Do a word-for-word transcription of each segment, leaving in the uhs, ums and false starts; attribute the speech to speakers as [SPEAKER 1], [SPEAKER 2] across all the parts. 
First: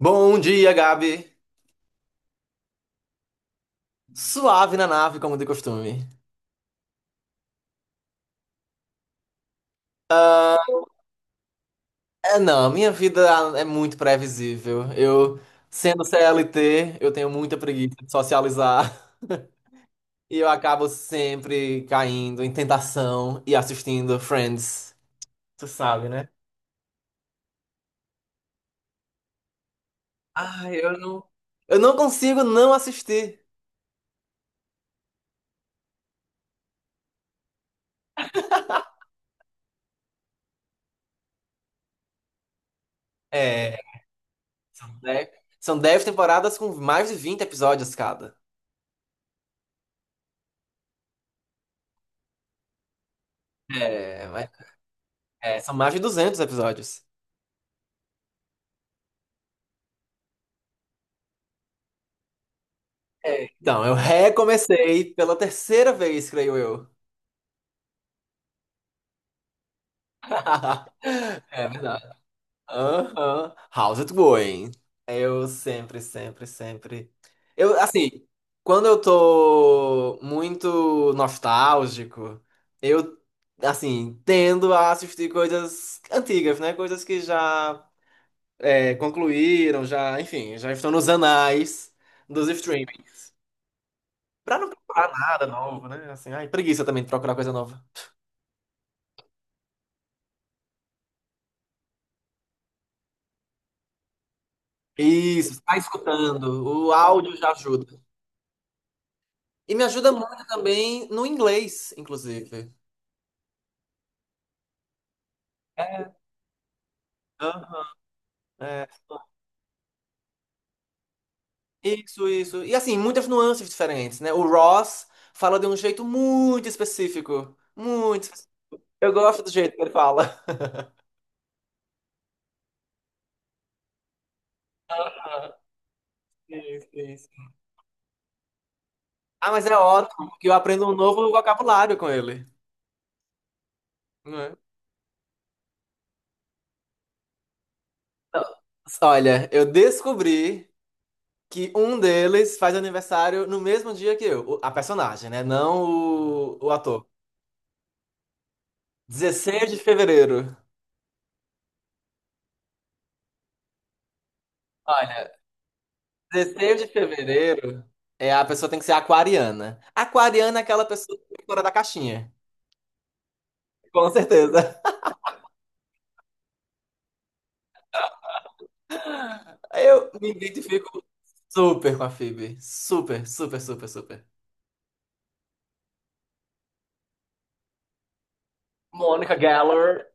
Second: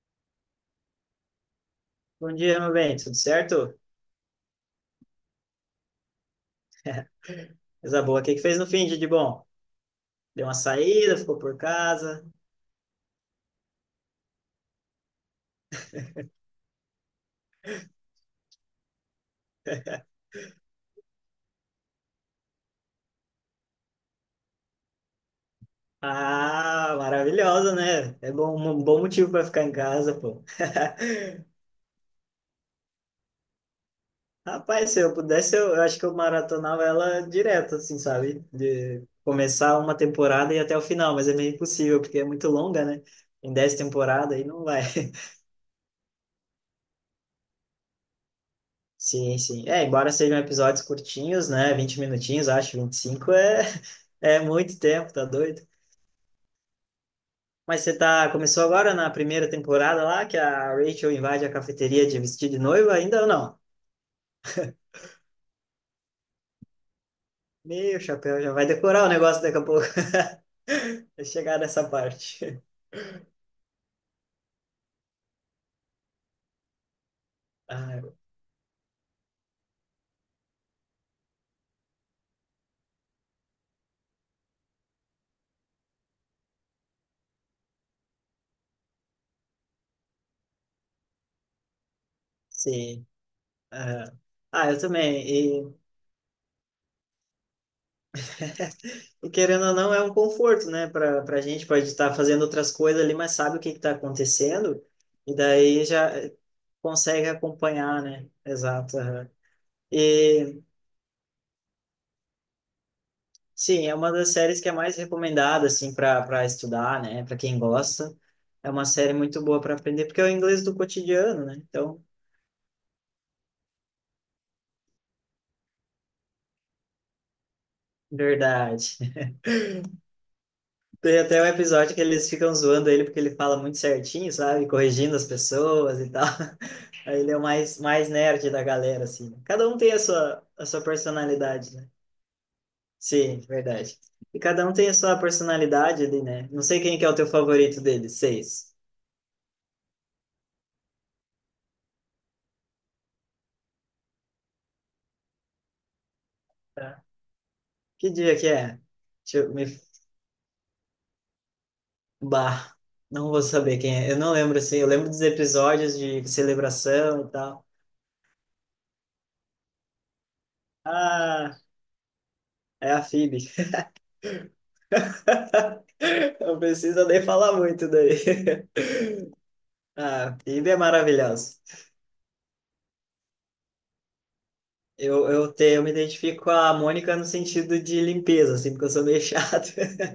[SPEAKER 1] Bom dia, Gabi.
[SPEAKER 2] Bom dia, meu bem, tudo certo?
[SPEAKER 1] Suave na nave, como de costume.
[SPEAKER 2] Coisa boa, o que que fez no fim de de bom? Deu uma
[SPEAKER 1] Ah,
[SPEAKER 2] saída, ficou por casa?
[SPEAKER 1] é, não, minha vida é muito previsível. Eu, sendo C L T, eu tenho muita preguiça de socializar. E eu acabo sempre caindo em tentação e assistindo Friends. Tu sabe, né?
[SPEAKER 2] Ah, maravilhosa, né? É bom, um bom motivo para ficar em casa, pô.
[SPEAKER 1] Ai, eu não. Eu não consigo não assistir.
[SPEAKER 2] Rapaz, se eu pudesse, eu, eu acho que eu maratonava ela direto, assim, sabe? De começar uma temporada e ir até o final, mas é meio impossível, porque é muito longa, né? Em dez
[SPEAKER 1] É,
[SPEAKER 2] temporadas aí não vai.
[SPEAKER 1] são dez, são dez temporadas com mais de vinte episódios cada.
[SPEAKER 2] Sim, sim. É, embora sejam episódios curtinhos, né? Vinte minutinhos, acho, vinte e cinco é,
[SPEAKER 1] É,
[SPEAKER 2] é
[SPEAKER 1] mas-
[SPEAKER 2] muito tempo, tá
[SPEAKER 1] é,
[SPEAKER 2] doido?
[SPEAKER 1] são mais de duzentos episódios.
[SPEAKER 2] Mas você tá, começou agora na primeira temporada lá, que a Rachel invade a cafeteria de vestir de noiva, ainda ou
[SPEAKER 1] É,
[SPEAKER 2] não?
[SPEAKER 1] então, eu recomecei pela terceira vez, creio eu.
[SPEAKER 2] Meu chapéu, já vai decorar o negócio daqui a pouco. Vai chegar
[SPEAKER 1] É
[SPEAKER 2] nessa
[SPEAKER 1] verdade.
[SPEAKER 2] parte.
[SPEAKER 1] Aham. How's it going? Eu sempre, sempre, sempre. Eu,
[SPEAKER 2] Ah,
[SPEAKER 1] assim, quando eu tô muito nostálgico, eu, assim, tendo a assistir coisas antigas, né? Coisas que já é, concluíram, já, enfim, já estão nos anais dos
[SPEAKER 2] sim.
[SPEAKER 1] streamings.
[SPEAKER 2] Aham.
[SPEAKER 1] Pra não
[SPEAKER 2] Ah, eu
[SPEAKER 1] procurar
[SPEAKER 2] também.
[SPEAKER 1] nada
[SPEAKER 2] E,
[SPEAKER 1] novo, né? Assim, ai, preguiça também de procurar coisa nova.
[SPEAKER 2] e querendo ou não, é um conforto, né, para para gente, pode estar fazendo outras coisas ali, mas sabe o que está acontecendo, e
[SPEAKER 1] Isso, está
[SPEAKER 2] daí já
[SPEAKER 1] escutando. O
[SPEAKER 2] consegue
[SPEAKER 1] áudio já ajuda.
[SPEAKER 2] acompanhar, né? Exato. Aham.
[SPEAKER 1] E me ajuda muito
[SPEAKER 2] E
[SPEAKER 1] também no inglês, inclusive.
[SPEAKER 2] sim, é uma das séries que é mais recomendada assim para para estudar, né? Para quem
[SPEAKER 1] Aham,
[SPEAKER 2] gosta, é uma
[SPEAKER 1] é.
[SPEAKER 2] série muito boa para aprender porque é o inglês do cotidiano, né? Então,
[SPEAKER 1] Isso, isso. E assim, muitas nuances diferentes, né? O Ross fala de um jeito muito específico. Muito específico.
[SPEAKER 2] verdade.
[SPEAKER 1] Eu gosto do jeito que ele fala.
[SPEAKER 2] Tem até um episódio que eles ficam zoando ele porque ele fala muito certinho, sabe? Corrigindo as
[SPEAKER 1] Aham,
[SPEAKER 2] pessoas e tal.
[SPEAKER 1] isso,
[SPEAKER 2] Aí
[SPEAKER 1] isso.
[SPEAKER 2] ele é o mais mais nerd da galera assim. Né.
[SPEAKER 1] Ah, mas
[SPEAKER 2] Cada
[SPEAKER 1] é
[SPEAKER 2] um tem a
[SPEAKER 1] ótimo,
[SPEAKER 2] sua
[SPEAKER 1] porque eu
[SPEAKER 2] a sua
[SPEAKER 1] aprendo um novo
[SPEAKER 2] personalidade, né?
[SPEAKER 1] vocabulário com ele.
[SPEAKER 2] Sim, verdade. E
[SPEAKER 1] Não é?
[SPEAKER 2] cada um tem a sua personalidade ali, né? Não sei quem que é o teu favorito deles,
[SPEAKER 1] Então,
[SPEAKER 2] seis.
[SPEAKER 1] olha, eu descobri que um deles faz aniversário no mesmo dia que eu. O- A personagem, né? Não o, o
[SPEAKER 2] Tá.
[SPEAKER 1] ator.
[SPEAKER 2] Que dia que é? Deixa eu- me
[SPEAKER 1] Dezesseis de fevereiro.
[SPEAKER 2] Bah, não vou saber quem é. Eu não lembro assim. Eu lembro dos
[SPEAKER 1] Olha,
[SPEAKER 2] episódios de
[SPEAKER 1] dezesseis de
[SPEAKER 2] celebração e tal.
[SPEAKER 1] fevereiro é a pessoa tem que ser aquariana. Aquariana é aquela pessoa que é
[SPEAKER 2] Ah,
[SPEAKER 1] fora da caixinha.
[SPEAKER 2] é a Phoebe.
[SPEAKER 1] Com certeza.
[SPEAKER 2] Não precisa nem falar muito daí.
[SPEAKER 1] Eu
[SPEAKER 2] Ah,
[SPEAKER 1] me
[SPEAKER 2] a Phoebe é
[SPEAKER 1] identifico
[SPEAKER 2] maravilhosa.
[SPEAKER 1] super com a Phoebe. Super, super, super, super.
[SPEAKER 2] Eu, eu, te, eu me identifico com a Mônica no sentido de limpeza, assim, porque eu sou meio
[SPEAKER 1] Mônica
[SPEAKER 2] chato.
[SPEAKER 1] Geller,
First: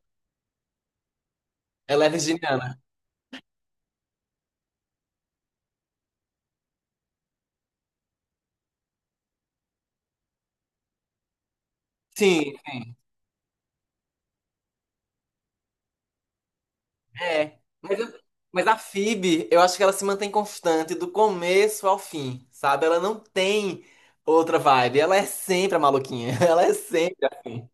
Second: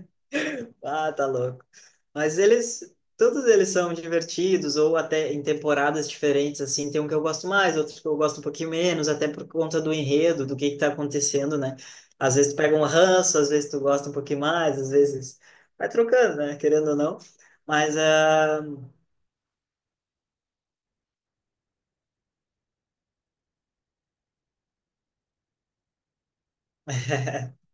[SPEAKER 2] Ah, tá louco.
[SPEAKER 1] ela é
[SPEAKER 2] Mas
[SPEAKER 1] virginiana.
[SPEAKER 2] eles, todos eles são divertidos, ou até em temporadas diferentes, assim, tem um que eu gosto mais, outro que eu gosto um pouquinho menos, até por conta do enredo, do que que tá acontecendo, né? Às
[SPEAKER 1] Sim,
[SPEAKER 2] vezes tu pega um ranço, às vezes tu gosta um pouquinho mais, às vezes vai trocando, né? Querendo ou não.
[SPEAKER 1] é.
[SPEAKER 2] Mas
[SPEAKER 1] Mas, eu-
[SPEAKER 2] ah,
[SPEAKER 1] mas a Phoebe, eu acho que ela se mantém constante do começo ao fim, sabe? Ela não tem outra vibe. Ela é sempre a maluquinha. Ela é sempre assim.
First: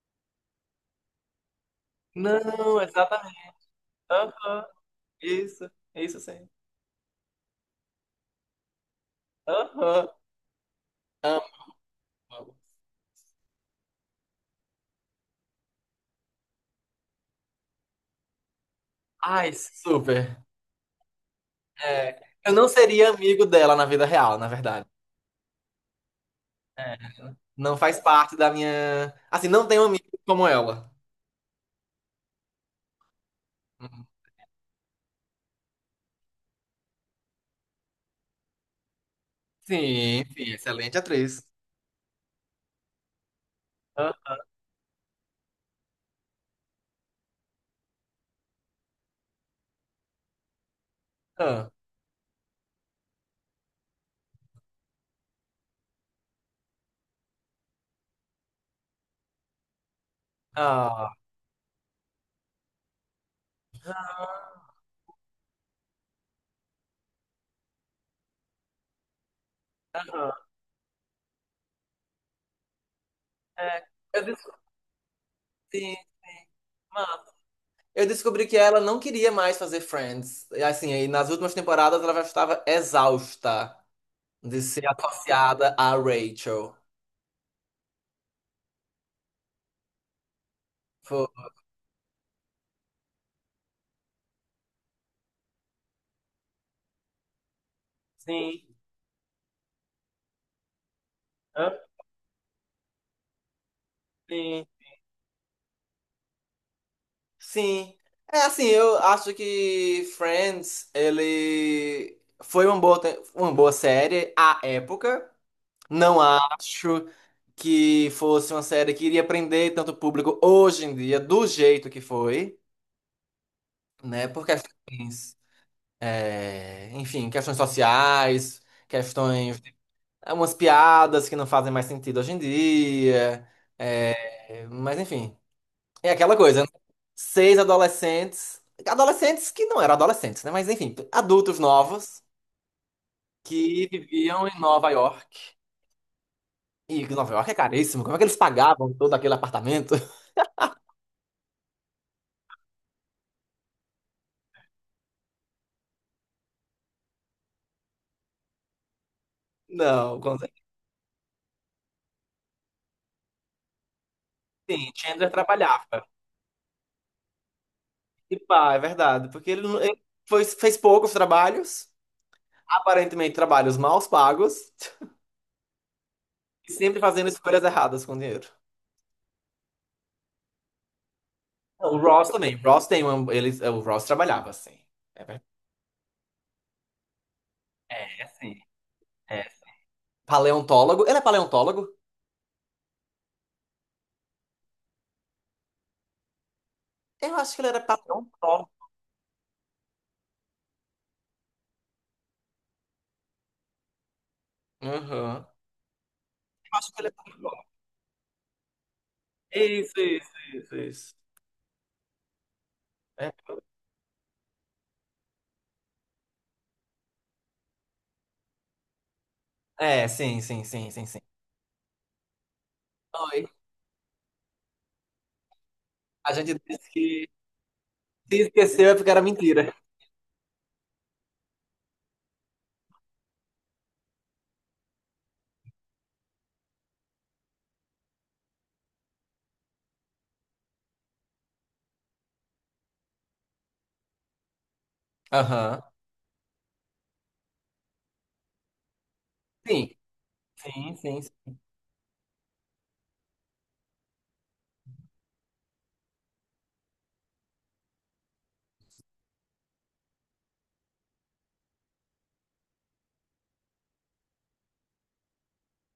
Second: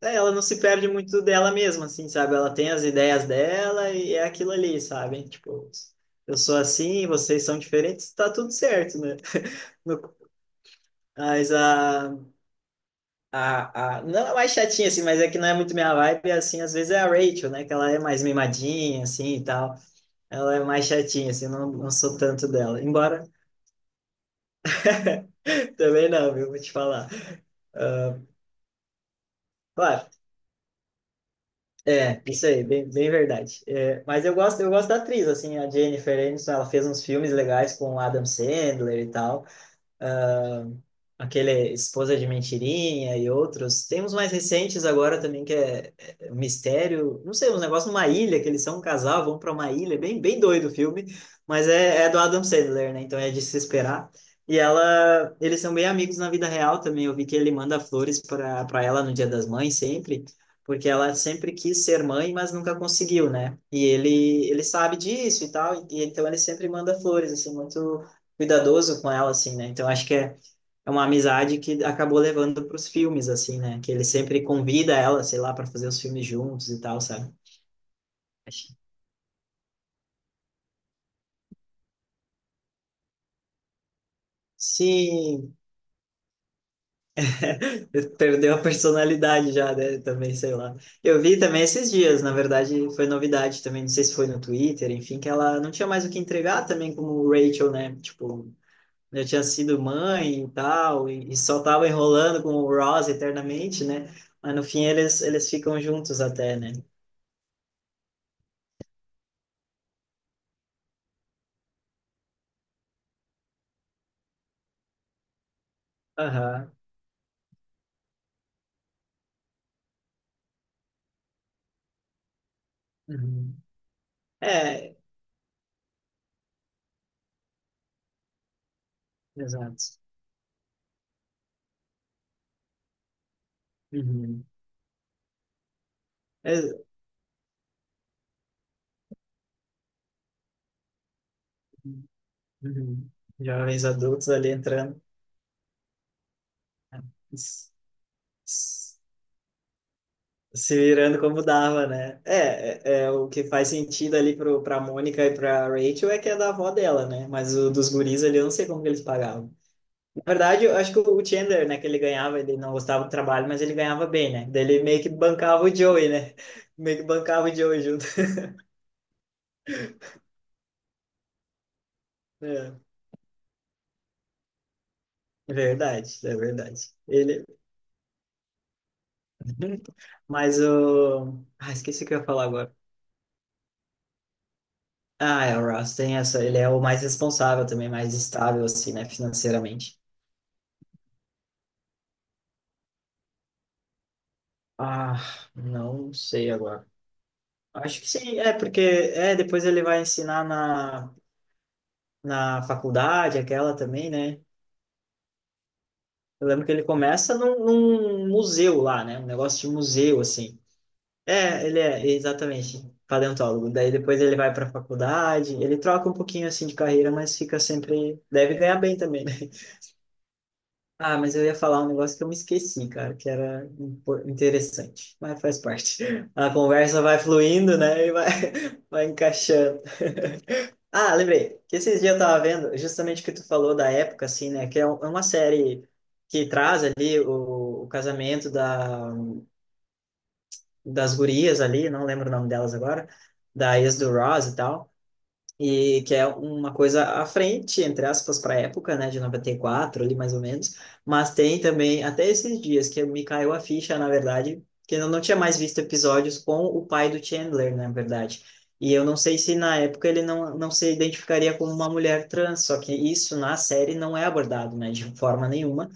[SPEAKER 2] é, ela não se perde muito dela mesma, assim, sabe? Ela tem
[SPEAKER 1] Não,
[SPEAKER 2] as ideias
[SPEAKER 1] exatamente.
[SPEAKER 2] dela e é aquilo ali, sabe? Tipo,
[SPEAKER 1] Isso, isso
[SPEAKER 2] eu
[SPEAKER 1] sim.
[SPEAKER 2] sou assim, vocês são diferentes, tá tudo certo, né? No-
[SPEAKER 1] Aham.
[SPEAKER 2] Mas a
[SPEAKER 1] Amo.
[SPEAKER 2] A, a, não é mais chatinha, assim, mas é que não é muito minha vibe, assim, às vezes é a Rachel, né, que ela é mais mimadinha, assim, e
[SPEAKER 1] Ai,
[SPEAKER 2] tal,
[SPEAKER 1] super.
[SPEAKER 2] ela é mais chatinha, assim, não, não sou
[SPEAKER 1] É.
[SPEAKER 2] tanto
[SPEAKER 1] Eu não
[SPEAKER 2] dela,
[SPEAKER 1] seria
[SPEAKER 2] embora
[SPEAKER 1] amigo dela na vida real, na verdade.
[SPEAKER 2] também não, viu, vou te falar.
[SPEAKER 1] Não faz parte da minha. Assim, não tenho amigo
[SPEAKER 2] Claro,
[SPEAKER 1] como ela.
[SPEAKER 2] é, isso aí, bem, bem verdade. É,
[SPEAKER 1] Uhum.
[SPEAKER 2] mas eu gosto, eu gosto da atriz, assim, a Jennifer Aniston, ela fez uns filmes legais com o Adam Sandler e tal,
[SPEAKER 1] Sim, sim, excelente atriz.
[SPEAKER 2] aquele Esposa de Mentirinha e outros. Tem uns mais recentes agora também que é, é é um Mistério, não sei, uns negócios numa ilha, que eles são um casal, vão para uma ilha, é bem, bem doido o filme, mas
[SPEAKER 1] Aham.
[SPEAKER 2] é, é do Adam Sandler, né? Então é de se esperar. E ela, eles são bem amigos na vida real também. Eu vi que ele manda flores para para ela no Dia das Mães sempre, porque
[SPEAKER 1] Ah.
[SPEAKER 2] ela sempre quis ser mãe, mas nunca conseguiu, né? E ele ele sabe disso e tal, e, e então ele sempre manda flores assim muito cuidadoso com ela assim, né? Então acho que
[SPEAKER 1] Aham.
[SPEAKER 2] é é uma amizade que acabou levando para os filmes, assim, né?
[SPEAKER 1] É.
[SPEAKER 2] Que ele
[SPEAKER 1] Eu
[SPEAKER 2] sempre convida ela, sei lá, para fazer
[SPEAKER 1] descobri.
[SPEAKER 2] os filmes juntos e tal,
[SPEAKER 1] Mano,
[SPEAKER 2] sabe?
[SPEAKER 1] eu descobri que ela não queria mais fazer Friends. E, assim, aí nas últimas temporadas ela já estava exausta de ser
[SPEAKER 2] Sim,
[SPEAKER 1] associada a Rachel.
[SPEAKER 2] perdeu a personalidade já, né? Também, sei lá. Eu
[SPEAKER 1] Foi.
[SPEAKER 2] vi também esses dias, na verdade, foi novidade também, não sei se foi no Twitter, enfim, que ela não tinha mais o que entregar também como Rachel, né? Tipo,
[SPEAKER 1] Sim.
[SPEAKER 2] já tinha sido mãe e tal, e, e só tava enrolando com o Ross eternamente, né? Mas no
[SPEAKER 1] Sim,
[SPEAKER 2] fim eles, eles ficam juntos até, né?
[SPEAKER 1] sim. É assim, eu acho que Friends, ele foi uma boa, te- uma boa série à época. Não
[SPEAKER 2] Aham.
[SPEAKER 1] acho que fosse uma série que iria prender tanto público hoje em dia, do jeito que foi,
[SPEAKER 2] Uhum.
[SPEAKER 1] né? Por
[SPEAKER 2] É,
[SPEAKER 1] questões, é, enfim, questões sociais, questões,
[SPEAKER 2] exato.
[SPEAKER 1] umas piadas que não fazem mais sentido hoje em dia.
[SPEAKER 2] Uhum.
[SPEAKER 1] É, mas enfim. É aquela coisa, né?
[SPEAKER 2] É,
[SPEAKER 1] Seis adolescentes, adolescentes que não eram adolescentes, né? Mas enfim, adultos novos
[SPEAKER 2] uhum. Jovens
[SPEAKER 1] que
[SPEAKER 2] adultos
[SPEAKER 1] viviam
[SPEAKER 2] ali
[SPEAKER 1] em Nova
[SPEAKER 2] entrando,
[SPEAKER 1] York. E
[SPEAKER 2] né?
[SPEAKER 1] Nova York é
[SPEAKER 2] s-
[SPEAKER 1] caríssimo. Como é que eles pagavam
[SPEAKER 2] s-
[SPEAKER 1] todo aquele apartamento?
[SPEAKER 2] Se virando como dava, né? É, é, é o que faz sentido ali pro, pra Mônica e pra Rachel é que é da avó dela, né? Mas o dos guris ali eu não sei como que eles pagavam.
[SPEAKER 1] Não,
[SPEAKER 2] Na
[SPEAKER 1] com certeza.
[SPEAKER 2] verdade, eu acho que o Chandler, né, que ele ganhava, ele não gostava do trabalho, mas ele ganhava bem, né? Daí ele
[SPEAKER 1] Sim,
[SPEAKER 2] meio que
[SPEAKER 1] Chandler
[SPEAKER 2] bancava o
[SPEAKER 1] trabalhava.
[SPEAKER 2] Joey, né? Meio que bancava o Joey junto.
[SPEAKER 1] E pá, é verdade, porque ele, não- ele foi- fez poucos trabalhos,
[SPEAKER 2] É,
[SPEAKER 1] aparentemente trabalhos mal pagos,
[SPEAKER 2] é verdade, é
[SPEAKER 1] e
[SPEAKER 2] verdade.
[SPEAKER 1] sempre fazendo
[SPEAKER 2] Ele,
[SPEAKER 1] escolhas erradas com dinheiro.
[SPEAKER 2] mas o. Ah,
[SPEAKER 1] Não, o
[SPEAKER 2] esqueci o que eu ia
[SPEAKER 1] Ross
[SPEAKER 2] falar
[SPEAKER 1] também. O
[SPEAKER 2] agora.
[SPEAKER 1] Ross tem uma, ele, o Ross trabalhava assim. É, ver-
[SPEAKER 2] Ah, é, o Ross tem essa. Ele é o mais responsável também, mais
[SPEAKER 1] é assim.
[SPEAKER 2] estável, assim, né, financeiramente.
[SPEAKER 1] Paleontólogo? Ele é paleontólogo?
[SPEAKER 2] Ah, não sei agora.
[SPEAKER 1] Eu acho que ele era
[SPEAKER 2] Acho que sim, é,
[SPEAKER 1] paleontólogo.
[SPEAKER 2] porque é, depois ele vai ensinar na, na faculdade, aquela também, né?
[SPEAKER 1] Aham.
[SPEAKER 2] Eu lembro que
[SPEAKER 1] Eu
[SPEAKER 2] ele
[SPEAKER 1] acho que ele é
[SPEAKER 2] começa
[SPEAKER 1] paleontólogo.
[SPEAKER 2] num, num museu lá, né? Um negócio de
[SPEAKER 1] Isso,
[SPEAKER 2] museu,
[SPEAKER 1] isso,
[SPEAKER 2] assim.
[SPEAKER 1] isso, isso.
[SPEAKER 2] É, ele é, exatamente,
[SPEAKER 1] É.
[SPEAKER 2] paleontólogo. Daí depois ele vai para a faculdade, ele troca um pouquinho, assim, de carreira, mas fica sempre. Deve ganhar bem também, né?
[SPEAKER 1] É, sim, sim, sim, sim, sim.
[SPEAKER 2] Ah, mas eu ia falar um negócio que eu me esqueci, cara, que
[SPEAKER 1] Oi.
[SPEAKER 2] era impo- interessante, mas faz parte.
[SPEAKER 1] A
[SPEAKER 2] A
[SPEAKER 1] gente disse
[SPEAKER 2] conversa vai
[SPEAKER 1] que
[SPEAKER 2] fluindo, né? E vai,
[SPEAKER 1] se esqueceu é
[SPEAKER 2] vai
[SPEAKER 1] porque era mentira.
[SPEAKER 2] encaixando. Ah, lembrei que esses dias eu tava vendo justamente o que tu falou da época, assim, né? Que é um- é uma série que traz ali o, o casamento da, das gurias ali, não lembro o nome delas agora, da ex do Ross e tal.
[SPEAKER 1] Aham.
[SPEAKER 2] E que é uma coisa à frente, entre aspas, para a época, né, de
[SPEAKER 1] Sim,
[SPEAKER 2] noventa e quatro ali mais ou menos,
[SPEAKER 1] sim, sim, sim.
[SPEAKER 2] mas tem também até esses dias que me caiu a ficha, na verdade, que eu não tinha mais visto episódios com o pai do Chandler, na verdade. E eu não sei se na época ele não, não se identificaria como uma mulher trans, só que isso na série não é abordado, né, de forma nenhuma.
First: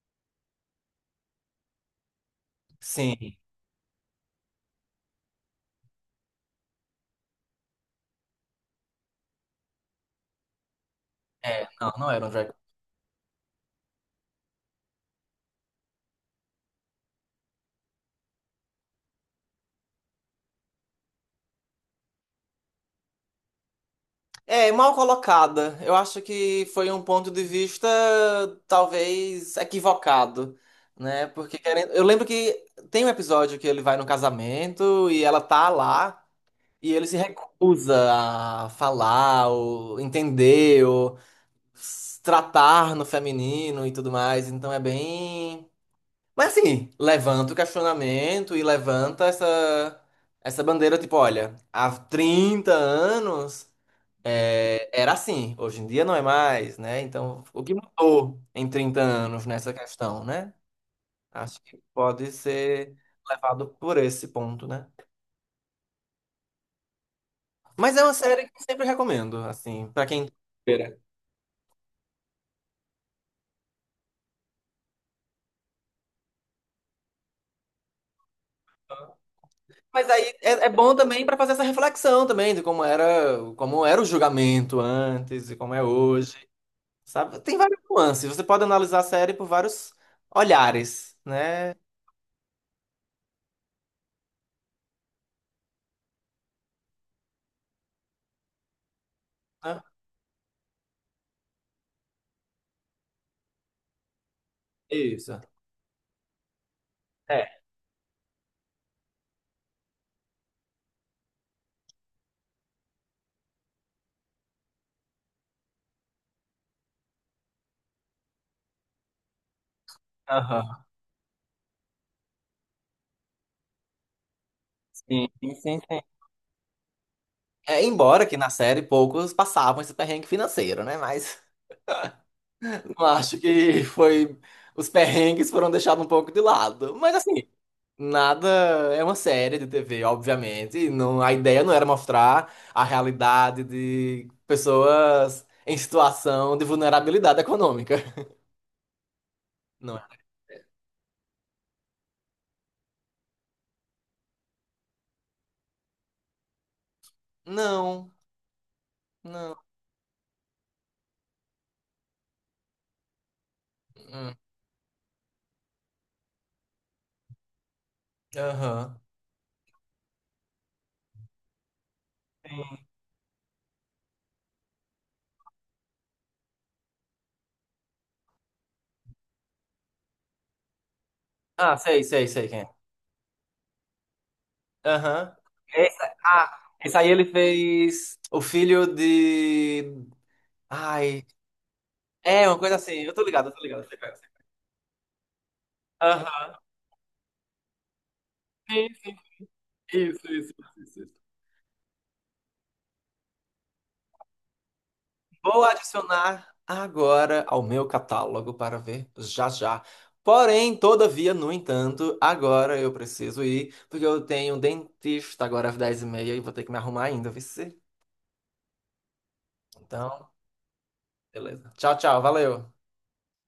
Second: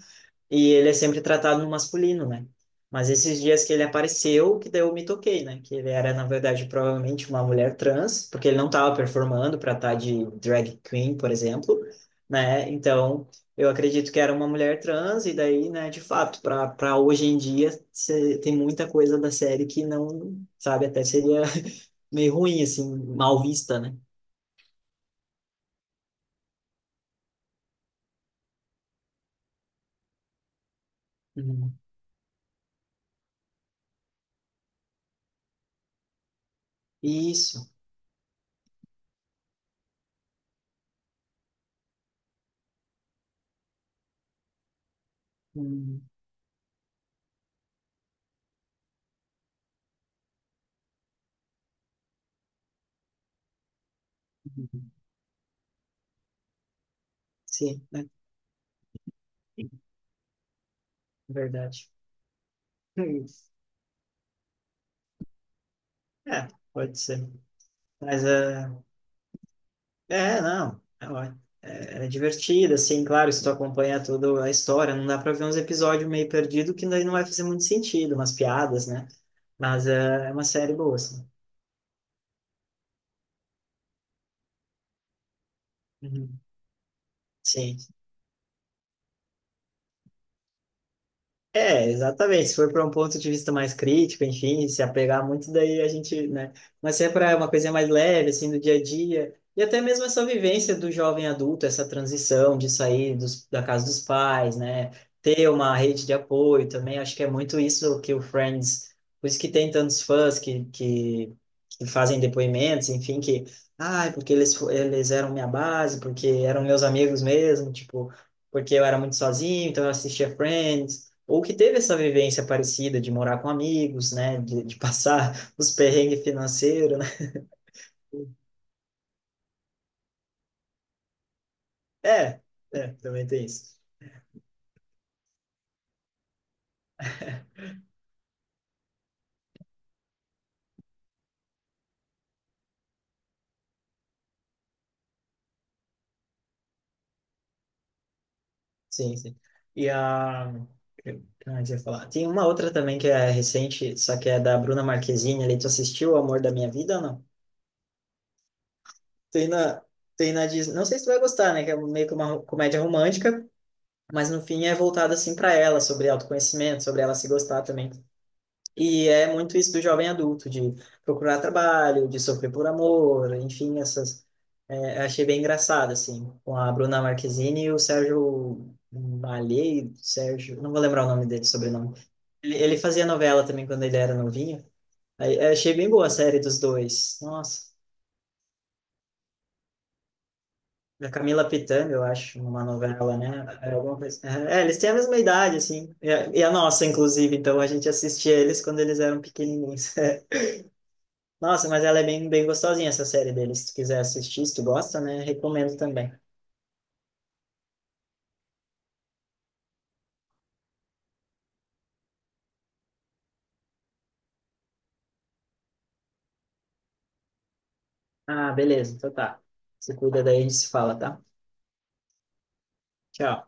[SPEAKER 2] E ele é sempre tratado no masculino, né? Mas
[SPEAKER 1] Sim.
[SPEAKER 2] esses dias que ele apareceu, que daí eu me toquei, né? Que ele era, na verdade, provavelmente uma mulher trans, porque ele não estava performando para estar de drag queen, por
[SPEAKER 1] É,
[SPEAKER 2] exemplo,
[SPEAKER 1] não, não era um drag.
[SPEAKER 2] né? Então, eu acredito que era uma mulher trans, e daí, né, de fato, para para hoje em dia, cê- tem muita coisa da série que não, sabe, até seria meio ruim, assim, mal vista, né?
[SPEAKER 1] É, mal colocada. Eu acho que foi um ponto de vista talvez equivocado, né? Porque
[SPEAKER 2] Uhum.
[SPEAKER 1] querendo... eu lembro que tem um episódio que ele vai no casamento e ela tá lá. E ele se
[SPEAKER 2] Isso.
[SPEAKER 1] recusa a falar, ou entender, ou s- tratar no feminino e tudo mais. Então é bem.
[SPEAKER 2] Uhum.
[SPEAKER 1] Mas assim, levanta o questionamento e levanta essa, essa bandeira, tipo, olha, há trinta anos é, era assim, hoje em dia não é mais, né? Então, o que
[SPEAKER 2] Sim, né?
[SPEAKER 1] mudou em trinta anos nessa questão, né? Acho que
[SPEAKER 2] Verdade.
[SPEAKER 1] pode ser levado por esse ponto, né?
[SPEAKER 2] É, pode ser.
[SPEAKER 1] Mas é uma
[SPEAKER 2] Mas
[SPEAKER 1] série que eu
[SPEAKER 2] é.
[SPEAKER 1] sempre recomendo, assim, pra quem.
[SPEAKER 2] É, não. É, ó- é é divertido, assim, claro, se tu acompanhar toda a história, não dá pra ver uns episódios meio perdido que daí não vai fazer muito sentido, umas piadas, né? Mas
[SPEAKER 1] Mas
[SPEAKER 2] é, é
[SPEAKER 1] aí
[SPEAKER 2] uma
[SPEAKER 1] é, é
[SPEAKER 2] série
[SPEAKER 1] bom
[SPEAKER 2] boa,
[SPEAKER 1] também
[SPEAKER 2] assim.
[SPEAKER 1] para fazer essa reflexão também de como era, como era o julgamento antes e como é
[SPEAKER 2] Uhum.
[SPEAKER 1] hoje, sabe? Tem
[SPEAKER 2] Sim.
[SPEAKER 1] várias nuances. Você pode analisar a série por vários olhares, né?
[SPEAKER 2] É, exatamente. Se for para um ponto de vista mais crítico, enfim, se apegar muito, daí a gente, né? Mas se é para uma coisa mais leve, assim, do dia a dia, e
[SPEAKER 1] Ah,
[SPEAKER 2] até mesmo essa vivência do jovem adulto, essa transição de sair dos, da casa dos pais, né?
[SPEAKER 1] isso.
[SPEAKER 2] Ter uma rede de apoio também, acho que é muito
[SPEAKER 1] É.
[SPEAKER 2] isso que o Friends, por isso que tem tantos fãs que, que, que fazem depoimentos, enfim, que, ah, porque eles, fo- eles eram minha base, porque eram meus amigos mesmo, tipo, porque eu era muito sozinho, então eu assistia
[SPEAKER 1] Aham.
[SPEAKER 2] Friends ou que teve essa vivência parecida de morar com amigos, né, de, de
[SPEAKER 1] Sim,
[SPEAKER 2] passar
[SPEAKER 1] sim,
[SPEAKER 2] os
[SPEAKER 1] sim, sim.
[SPEAKER 2] perrengues financeiros, né?
[SPEAKER 1] É, embora que na série poucos passavam esse perrengue financeiro, né? Mas
[SPEAKER 2] É, é,
[SPEAKER 1] eu
[SPEAKER 2] também
[SPEAKER 1] acho
[SPEAKER 2] tem isso.
[SPEAKER 1] que foi os perrengues foram deixados um pouco de lado. Mas assim, nada, é uma série de T V, obviamente. E não, a ideia não era mostrar a realidade de pessoas em situação de vulnerabilidade econômica.
[SPEAKER 2] Sim, sim. E
[SPEAKER 1] Não é?
[SPEAKER 2] a... Não, eu ia falar. Tem uma outra também que é recente, só que é da Bruna Marquezine ali. Tu assistiu O Amor da Minha Vida ou não?
[SPEAKER 1] Não,
[SPEAKER 2] Tem
[SPEAKER 1] não.
[SPEAKER 2] na, tem na Disney. Não sei se tu vai gostar, né? Que é meio que uma ro- comédia romântica, mas
[SPEAKER 1] Hum,
[SPEAKER 2] no fim é voltada assim para ela, sobre autoconhecimento, sobre ela se gostar também.
[SPEAKER 1] aham.
[SPEAKER 2] E é muito isso do jovem adulto, de procurar trabalho, de sofrer por amor, enfim, essas. É, eu achei bem engraçado, assim, com a Bruna Marquezine e o Sérgio Malheiros, Sérgio, não vou lembrar o nome dele,
[SPEAKER 1] Ah,
[SPEAKER 2] sobrenome.
[SPEAKER 1] sei, sei, sei
[SPEAKER 2] Ele,
[SPEAKER 1] quem é.
[SPEAKER 2] ele fazia novela também quando ele era novinho.
[SPEAKER 1] Aham.
[SPEAKER 2] Aí, eu achei bem
[SPEAKER 1] Esse,
[SPEAKER 2] boa a série dos
[SPEAKER 1] ah, esse aí
[SPEAKER 2] dois.
[SPEAKER 1] ele
[SPEAKER 2] Nossa,
[SPEAKER 1] fez o filho de.
[SPEAKER 2] da
[SPEAKER 1] Ai.
[SPEAKER 2] Camila Pitanga, eu acho,
[SPEAKER 1] É, uma
[SPEAKER 2] numa
[SPEAKER 1] coisa assim. Eu
[SPEAKER 2] novela,
[SPEAKER 1] tô ligado, eu
[SPEAKER 2] né?
[SPEAKER 1] tô
[SPEAKER 2] É,
[SPEAKER 1] ligado, eu tô
[SPEAKER 2] alguma
[SPEAKER 1] ligado.
[SPEAKER 2] coisa- é, é, eles têm a mesma idade, assim, e a, e
[SPEAKER 1] Aham.
[SPEAKER 2] a nossa, inclusive, então a gente assistia eles quando eles eram pequenininhos.
[SPEAKER 1] Isso, isso, isso.
[SPEAKER 2] Nossa, mas ela é bem, bem gostosinha essa série dele. Se tu quiser assistir, se tu gosta, né?
[SPEAKER 1] Vou
[SPEAKER 2] Recomendo também.
[SPEAKER 1] adicionar agora ao meu catálogo para ver já já. Porém, todavia, no entanto, agora eu preciso ir, porque eu tenho um dentista agora às dez e meia e meia e vou ter que me arrumar ainda, viu? Cê?
[SPEAKER 2] Ah, beleza, então tá. Se cuida
[SPEAKER 1] Então,
[SPEAKER 2] daí, a gente se fala, tá?
[SPEAKER 1] beleza. Tchau, tchau, valeu.
[SPEAKER 2] Tchau.